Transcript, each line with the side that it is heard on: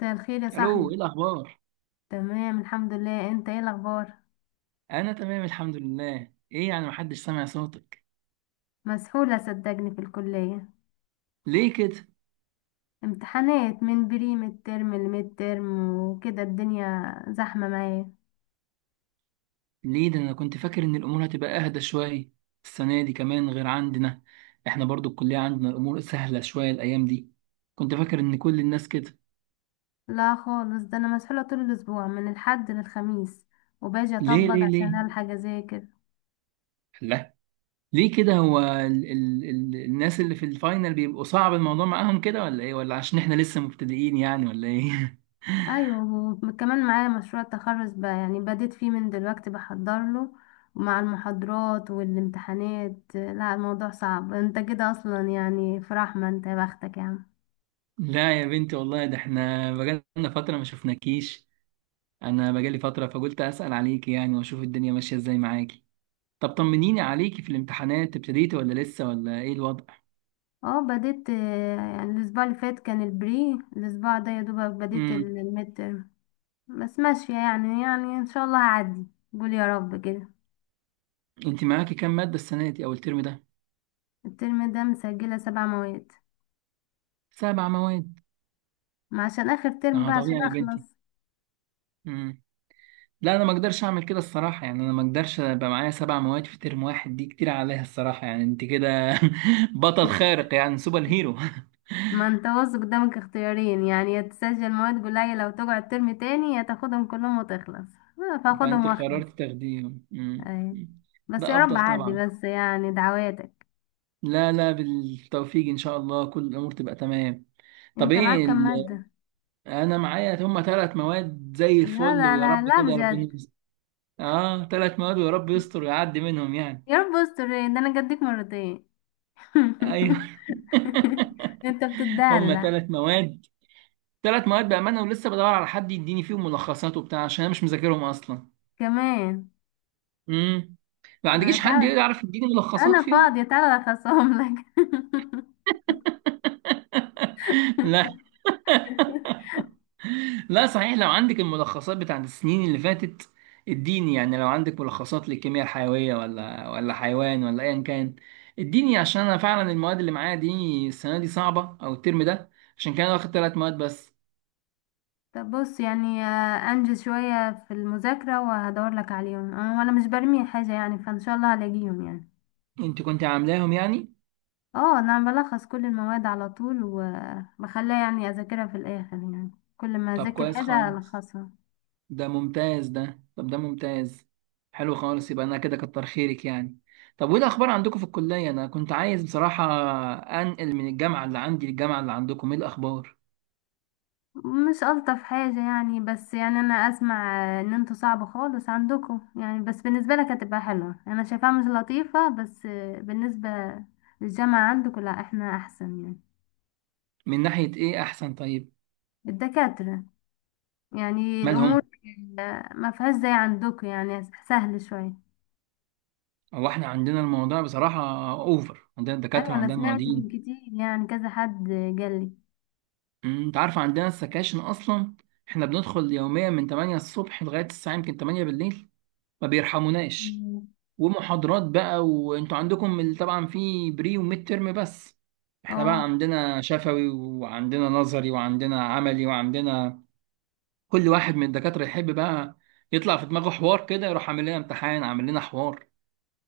left: مساء الخير يا
right: الو،
left: صاحبي.
right: ايه الاخبار؟
left: تمام، الحمد لله، انت ايه الاخبار؟
right: انا تمام، الحمد لله. ايه يعني؟ محدش سامع صوتك.
left: مسحولة صدقني في الكلية.
right: ليه كده؟
left: امتحانات من بري ميد ترم لميد ترم وكده، الدنيا زحمة معايا.
right: ليه ده؟ انا كنت فاكر ان الامور هتبقى اهدى شويه. السنه دي كمان غير عندنا. احنا برضو الكليه عندنا الامور سهله شويه الايام دي. كنت فاكر ان كل الناس كده.
left: لا خالص، ده انا مسحولة طول الاسبوع من الحد للخميس، وباجي
right: ليه
left: اطبق
right: ليه
left: عشان
right: ليه؟
left: الحق اذاكر.
right: لا. ليه كده؟ هو ال الناس اللي في الفاينل بيبقوا صعب الموضوع معاهم كده؟ ولا ايه؟ ولا عشان احنا لسه مبتدئين يعني؟ ولا ايه؟
left: ايوه، وكمان معايا مشروع التخرج بقى، يعني بديت فيه من دلوقتي بحضر له. ومع المحاضرات والامتحانات، لا الموضوع صعب. انت كده اصلا يعني في رحمة، انت يا بختك يا عم.
right: لا يا بنتي، والله ده احنا بقالنا فتره ما شفناكيش. انا بقالي فتره فقلت اسال عليكي يعني، واشوف الدنيا ماشيه ازاي معاكي. طب طمنيني عليكي في الامتحانات، ابتديتي ولا لسه؟ ولا ايه الوضع؟
left: اه بديت، يعني الاسبوع اللي فات كان البري، الاسبوع ده يا دوبك بديت
right: امم
left: الميد ترم. بس ماشية يعني ان شاء الله هعدي. قول يا رب كده.
right: انت معاكي كام ماده السنه دي او الترم ده؟
left: الترم ده مسجلة سبع مواد.
right: سبع مواد؟
left: ما عشان اخر ترم
right: اه
left: بقى عشان
right: طبيعي يا بنتي.
left: اخلص.
right: امم. لا، انا ما اقدرش اعمل كده الصراحه، يعني انا ما اقدرش ابقى معايا سبع مواد في ترم واحد، دي كتير عليها الصراحه، يعني انت كده بطل خارق، يعني سوبر هيرو.
left: ما انت واثق، قدامك اختيارين يعني: يا تسجل مواد قليلة لو تقعد ترم تاني، يا تاخدهم كلهم وتخلص. آه، فاخدهم
right: فانت
left: واخلص.
right: قررت تاخديهم.
left: أي. بس
right: ده
left: يا رب
right: افضل
left: عدي،
right: طبعا.
left: بس يعني دعواتك.
right: لا لا، بالتوفيق ان شاء الله، كل الامور تبقى تمام. طب
left: انت
right: ايه
left: معاك كام مادة؟
right: انا معايا هما ثلاث مواد زي
left: لا
right: الفل،
left: لا
right: ويا
left: لا
right: رب
left: لا
right: كده ربنا
left: بجد.
right: يستر. اه، ثلاث مواد، ويا رب يستر ويعدي منهم يعني.
left: يا رب استر، إيه ده انا جدك مرتين!
right: ايوه.
left: انت
right: هما
left: بتدلع.
right: ثلاث مواد. ثلاث مواد بامانه، ولسه بدور على حد يديني فيهم ملخصات وبتاع، عشان انا مش مذاكرهم اصلا.
left: كمان.
right: امم. ما
left: آه،
right: عندكيش حد
left: تعال.
right: يعرف يديني ملخصات
left: انا
right: فيهم؟
left: فاضية، تعالى اخصهم لك.
right: لا. لا، صحيح لو عندك الملخصات بتاعت السنين اللي فاتت اديني، يعني لو عندك ملخصات للكيمياء الحيوية ولا حيوان ولا ايا كان اديني، عشان انا فعلا المواد اللي معايا دي السنة دي صعبة او الترم ده، عشان كده أنا واخد ثلاث مواد بس.
left: طب بص يعني، انجز شوية في المذاكرة وهدور لك عليهم، وانا مش برمي حاجة يعني، فان شاء الله هلاقيهم يعني.
right: انت كنت عاملاهم يعني؟
left: اه، انا بلخص كل المواد على طول وبخليها يعني اذاكرها في الاخر يعني. كل ما
right: طب
left: اذاكر
right: كويس
left: حاجة
right: خالص،
left: الخصها.
right: ده ممتاز، ده طب ده ممتاز. حلو خالص، يبقى انا كده كتر خيرك يعني. طب وايه الاخبار عندكم في الكلية؟ انا كنت عايز بصراحة انقل من الجامعة اللي عندي للجامعة اللي عندكم، ايه الاخبار؟
left: مش ألطف حاجة يعني، بس يعني أنا أسمع إن انتوا صعب خالص عندكم يعني، بس بالنسبة لك هتبقى حلوة. أنا شايفاها مش لطيفة بس. بالنسبة للجامعة عندكم، لا احنا أحسن يعني.
right: من ناحية ايه احسن طيب؟
left: الدكاترة، يعني الأمور
right: مالهم؟
left: ما فيهاش زي عندكم، يعني سهل شوية.
right: هو احنا عندنا الموضوع بصراحة اوفر، عندنا الدكاترة
left: أيوة أنا
right: عندنا
left: سمعت من
right: المعيدين.
left: كتير يعني، كذا حد قالي.
right: أمم، انت عارف عندنا السكاشن اصلا، احنا بندخل يوميا من 8 الصبح لغاية الساعة يمكن 8 بالليل، ما بيرحموناش.
left: مم.
right: ومحاضرات بقى، وانتوا عندكم طبعا في بري وميد ترم بس. احنا بقى
left: اه.
right: عندنا شفوي وعندنا نظري وعندنا عملي، وعندنا كل واحد من الدكاترة يحب بقى يطلع في دماغه حوار كده يروح عامل لنا امتحان، عامل لنا حوار.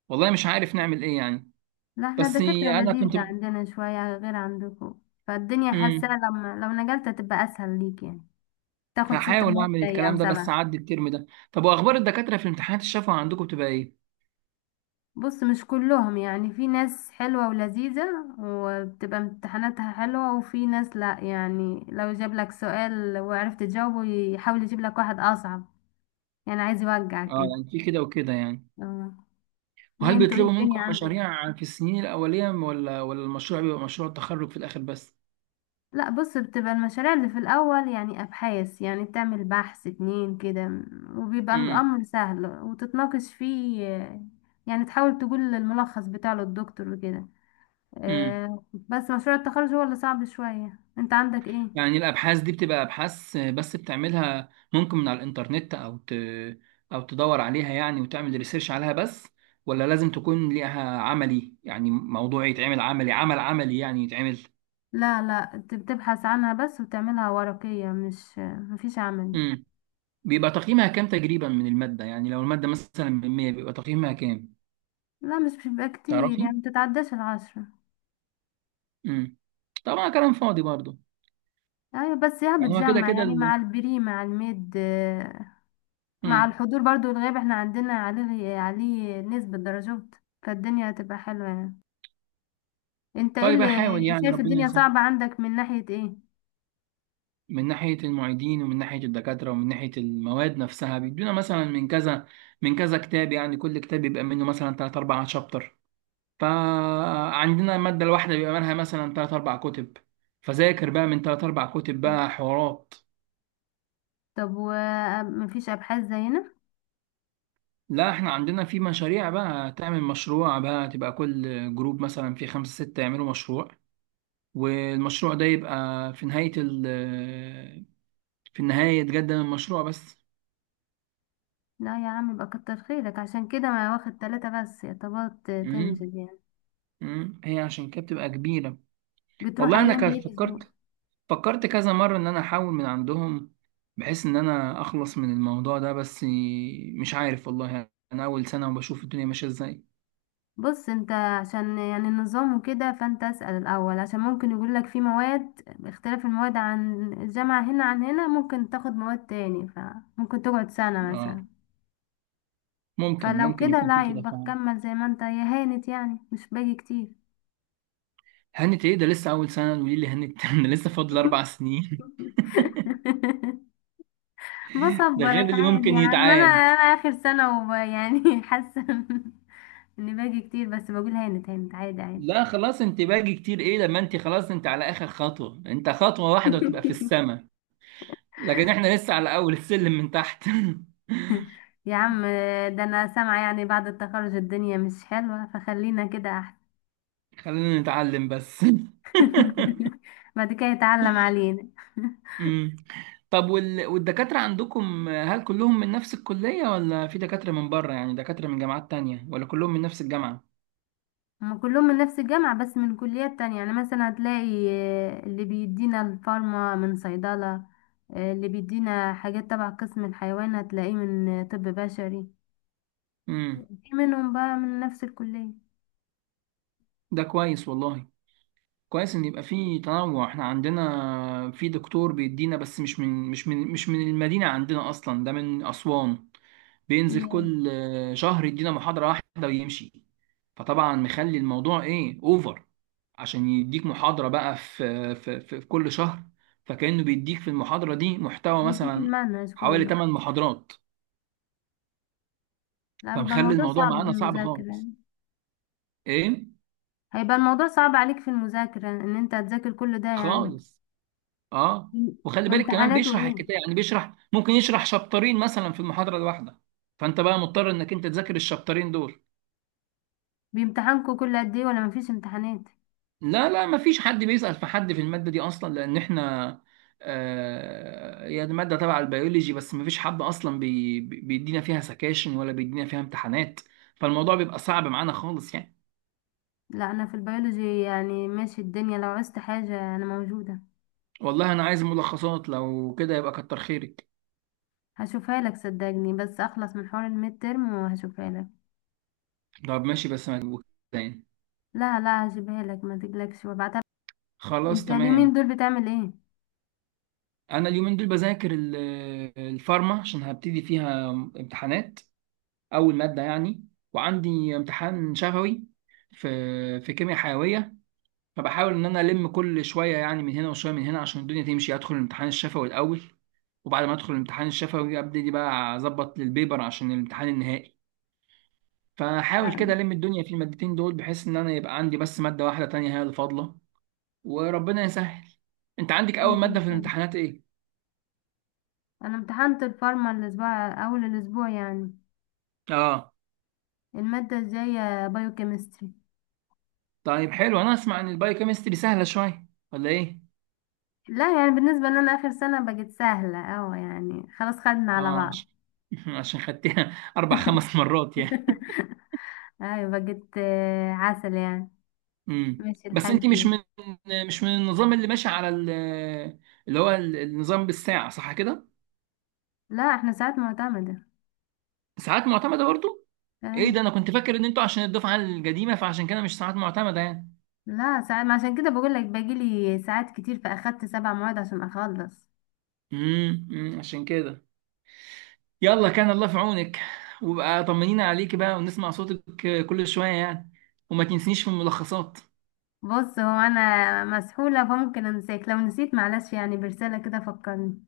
right: والله مش عارف نعمل ايه يعني.
left: لا، احنا
right: بس
left: الدكاترة
right: انا كنت.
left: لذيذة عندنا شوية غير عندكم. فالدنيا، حاسة
right: مم.
left: لما لو نقلت هتبقى أسهل ليك يعني. تاخد ست
right: هحاول
left: مواد
right: اعمل
left: زي او
right: الكلام ده بس
left: سبعة.
right: اعدي الترم ده. طب واخبار الدكاتره في امتحانات الشفوي عندكم بتبقى ايه؟
left: بص مش كلهم يعني، في ناس حلوة ولذيذة وبتبقى امتحاناتها حلوة، وفي ناس لا، يعني لو جاب لك سؤال وعرفت تجاوبه يحاول يجيب لك واحد اصعب. يعني عايز
right: اه،
left: يوجعك كده.
right: يعني في كده وكده يعني.
left: اه. ليه
right: وهل
left: انتوا، ايه
right: بيطلبوا
left: الدنيا
right: منكم
left: عندك؟
right: مشاريع في السنين الاوليه؟ ولا المشروع بيبقى مشروع التخرج في الاخر بس؟
left: لا بص، بتبقى المشاريع اللي في الاول يعني ابحاث، يعني بتعمل بحث اتنين كده. وبيبقى
right: امم
left: الامر سهل وتتناقش فيه. يعني تحاول تقول الملخص بتاعه للدكتور وكده.
right: امم
left: بس مشروع التخرج هو اللي صعب شوية. انت عندك ايه؟
right: يعني الابحاث دي بتبقى ابحاث بس بتعملها، ممكن من على الانترنت او تدور عليها يعني وتعمل ريسيرش عليها بس؟ ولا لازم تكون ليها عملي يعني، موضوع يتعمل عملي، عمل عملي يعني يتعمل.
left: لا لا، انت بتبحث عنها بس وتعملها ورقية، مش مفيش عمل.
right: امم بيبقى تقييمها كام تقريبا من المادة؟ يعني لو المادة مثلا من 100 بيبقى تقييمها كام؟
left: لا مش بيبقى كتير
right: تعرفي.
left: يعني، متتعداش العشرة.
right: امم طبعا كلام فاضي برضه.
left: ايوه بس، يا
right: يعني هو كده
left: بتجمع
right: كده
left: يعني مع البري مع الميد مع
right: امم
left: الحضور برضو والغياب، احنا عندنا عليه نسبة درجات. فالدنيا هتبقى حلوة يعني. انت ايه
right: طيب،
left: اللي
right: احاول يعني
left: شايف
right: ربنا
left: الدنيا
right: يسهل.
left: صعبة عندك من ناحية ايه؟
right: من ناحية المعيدين، ومن ناحية الدكاترة، ومن ناحية المواد نفسها بيدونا مثلا من كذا كتاب، يعني كل كتاب بيبقى منه مثلا 3 4 شابتر. فعندنا المادة الواحدة بيبقى منها مثلا 3 4 كتب. فذاكر بقى من 3 4 كتب بقى حوارات.
left: طب ومفيش ابحاث زينا؟
right: لا، احنا عندنا في مشاريع بقى، تعمل مشروع بقى، تبقى كل جروب مثلا في خمسة ستة يعملوا مشروع، والمشروع ده يبقى في نهاية ال آه، في النهاية يتقدم المشروع بس.
left: لا يا عم، يبقى كتر خيرك. عشان كده ما واخد تلاتة بس يعتبر
right: امم
left: تنزل يعني.
right: هي عشان كده بتبقى كبيرة.
left: بتروح
right: والله انا
left: ايام ايه
right: كان
left: الاسبوع؟
right: فكرت كذا مرة ان انا احاول من عندهم، بحيث ان انا اخلص من الموضوع ده بس. مش عارف والله، انا اول سنة وبشوف الدنيا ماشية ازاي.
left: بص انت، عشان يعني النظام وكده، فانت اسأل الاول، عشان ممكن يقولك في مواد. اختلاف المواد عن الجامعة هنا عن هنا، ممكن تاخد مواد تاني، فممكن تقعد سنة
right: اه،
left: مثلا.
right: ممكن
left: فلو
right: ممكن
left: كده
right: يكون في
left: لا،
right: كده
left: يبقى
right: فعلا.
left: كمل زي ما انت، يا هانت يعني مش باقي كتير.
right: هنت؟ ايه ده لسه اول سنه ودي اللي هنت؟ ده لسه فاضل 4 سنين. ده غير
left: بصبرك
right: اللي
left: عادي
right: ممكن
left: يا عم، انا
right: يتعاد.
left: انا اخر سنة يعني حاسة. اللي باجي كتير، بس بقول هانت هانت عادي عادي.
right: لا خلاص، انت باجي كتير ايه؟ لما انت خلاص انت على اخر خطوه، انت خطوه واحده وتبقى في السماء. لكن احنا لسه على اول السلم من تحت.
left: يا عم، ده انا سامعة يعني بعد التخرج الدنيا مش حلوة، فخلينا كده احسن.
right: خلينا نتعلم بس.
left: بعد كده يتعلم علينا.
right: امم طب والدكاتره عندكم هل كلهم من نفس الكليه؟ ولا في دكاتره من بره؟ يعني دكاتره من جامعات تانية؟ ولا كلهم من نفس الجامعه؟
left: هما كلهم من نفس الجامعة بس من كليات تانية، يعني مثلا هتلاقي اللي بيدينا الفارما من صيدلة. اللي بيدينا حاجات تبع قسم الحيوان هتلاقيه من طب بشري.
right: امم
left: في منهم بقى من نفس الكلية.
right: ده كويس والله، كويس ان يبقى في تنوع. احنا عندنا في دكتور بيدينا بس مش من المدينة عندنا اصلا، ده من اسوان. بينزل
left: ي-
right: كل شهر يدينا محاضرة واحدة ويمشي. فطبعا مخلي الموضوع ايه اوفر، عشان يديك محاضرة بقى في كل شهر. فكأنه بيديك في المحاضرة دي محتوى
left: بيديك
right: مثلا
left: المنهج
right: حوالي
left: كله.
right: 8 محاضرات.
left: لا، بيبقى
right: فمخلي
left: الموضوع
right: الموضوع
left: صعب في
right: معانا صعب
left: المذاكرة.
right: خالص. ايه؟
left: هيبقى الموضوع صعب عليك في المذاكرة ان انت هتذاكر كل ده يعني.
right: خالص. اه. وخلي بالك كمان
left: امتحاناته
right: بيشرح
left: ايه؟
right: الكتاب يعني، بيشرح ممكن يشرح شابترين مثلا في المحاضرة الواحدة. فانت بقى مضطر انك انت تذاكر الشابترين دول.
left: بيمتحنكوا كل قد ايه ولا مفيش امتحانات؟
right: لا لا، ما فيش حد بيسأل في حد في المادة دي اصلا، لان احنا آه هي دي مادة تبع البيولوجي بس. ما فيش حد اصلا بيدينا فيها سكاشن ولا بيدينا فيها امتحانات، فالموضوع بيبقى صعب معانا خالص يعني.
left: لا انا في البيولوجي يعني ماشي الدنيا، لو عوزت حاجة انا موجودة.
right: والله انا عايز ملخصات، لو كده يبقى كتر خيرك.
left: هشوفها لك صدقني، بس اخلص من حوار الميد ترم وهشوفها لك.
right: طب ماشي، بس ما تجيبوش يعني.
left: لا لا، هجيبها لك ما تقلقش وابعتها لك.
right: خلاص
left: انت اليومين
right: تمام.
left: دول بتعمل ايه؟
right: انا اليومين دول بذاكر الفارما، عشان هبتدي فيها امتحانات، اول ماده يعني. وعندي امتحان شفوي في كيمياء حيويه. فبحاول ان انا الم كل شويه، يعني من هنا وشويه من هنا، عشان الدنيا تمشي ادخل الامتحان الشفوي الاول. وبعد ما ادخل الامتحان الشفوي ابتدي بقى اظبط للبيبر عشان الامتحان النهائي. فحاول كده
left: لا،
right: الم الدنيا في المادتين دول، بحيث ان انا يبقى عندي بس ماده واحده تانية هي اللي فاضله. وربنا يسهل. انت عندك اول
left: خير ان
right: ماده في
left: شاء الله.
right: الامتحانات ايه؟
left: انا امتحنت الفارما الاسبوع، اول الاسبوع يعني.
right: اه
left: المادة الجاية بايوكيمستري.
right: طيب، حلو. انا اسمع ان البايوكيمستري سهله شويه ولا ايه؟
left: لا يعني بالنسبة لنا آخر سنة بقت سهلة أوي، يعني خلاص خدنا على
right: اه،
left: بعض.
right: عشان خدتها اربع خمس مرات يعني.
left: أيوة بقت عسل يعني.
right: امم
left: ماشي
right: بس
left: الحال
right: انت مش
left: فيه.
right: من مش من النظام اللي ماشي على اللي هو النظام بالساعه صح كده؟
left: لا، احنا ساعات معتمدة.
right: ساعات معتمده برضو. ايه
left: أيوة.
right: ده؟ انا كنت فاكر ان انتوا عشان الدفعه القديمه فعشان كده مش ساعات معتمده يعني.
left: لا ساعات، ما عشان كده بقول لك باجيلي ساعات كتير فأخدت سبع مواد عشان أخلص.
right: أمم، عشان كده. يلا، كان الله في عونك، وبقى طمنينا عليك بقى ونسمع صوتك كل شويه يعني. وما تنسنيش في الملخصات.
left: بص، هو أنا مسحولة فممكن أنساك، لو نسيت معلش يعني برسالة كده فكرني.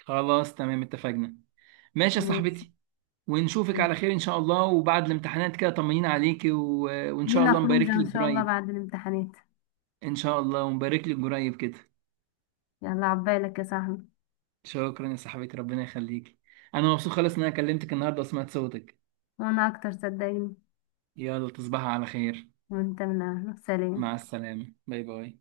right: خلاص تمام، اتفقنا. ماشي يا
left: ماشي.
right: صاحبتي. ونشوفك على خير ان شاء الله. وبعد الامتحانات كده طمنين عليكي وان شاء
left: لينا
right: الله مبارك
left: خروجة إن
right: لك
left: شاء الله
right: قريب.
left: بعد الامتحانات.
right: ان شاء الله. ومبارك لك قريب كده.
left: يلا عبالك يا صاحبي.
right: شكرا يا صاحبتي، ربنا يخليكي. انا مبسوط خالص ان انا كلمتك النهارده وسمعت صوتك.
left: وأنا أكتر صدقني.
right: يلا تصبحي على خير.
left: وأنت من أهله،
right: مع
left: سلام.
right: السلامة. باي باي.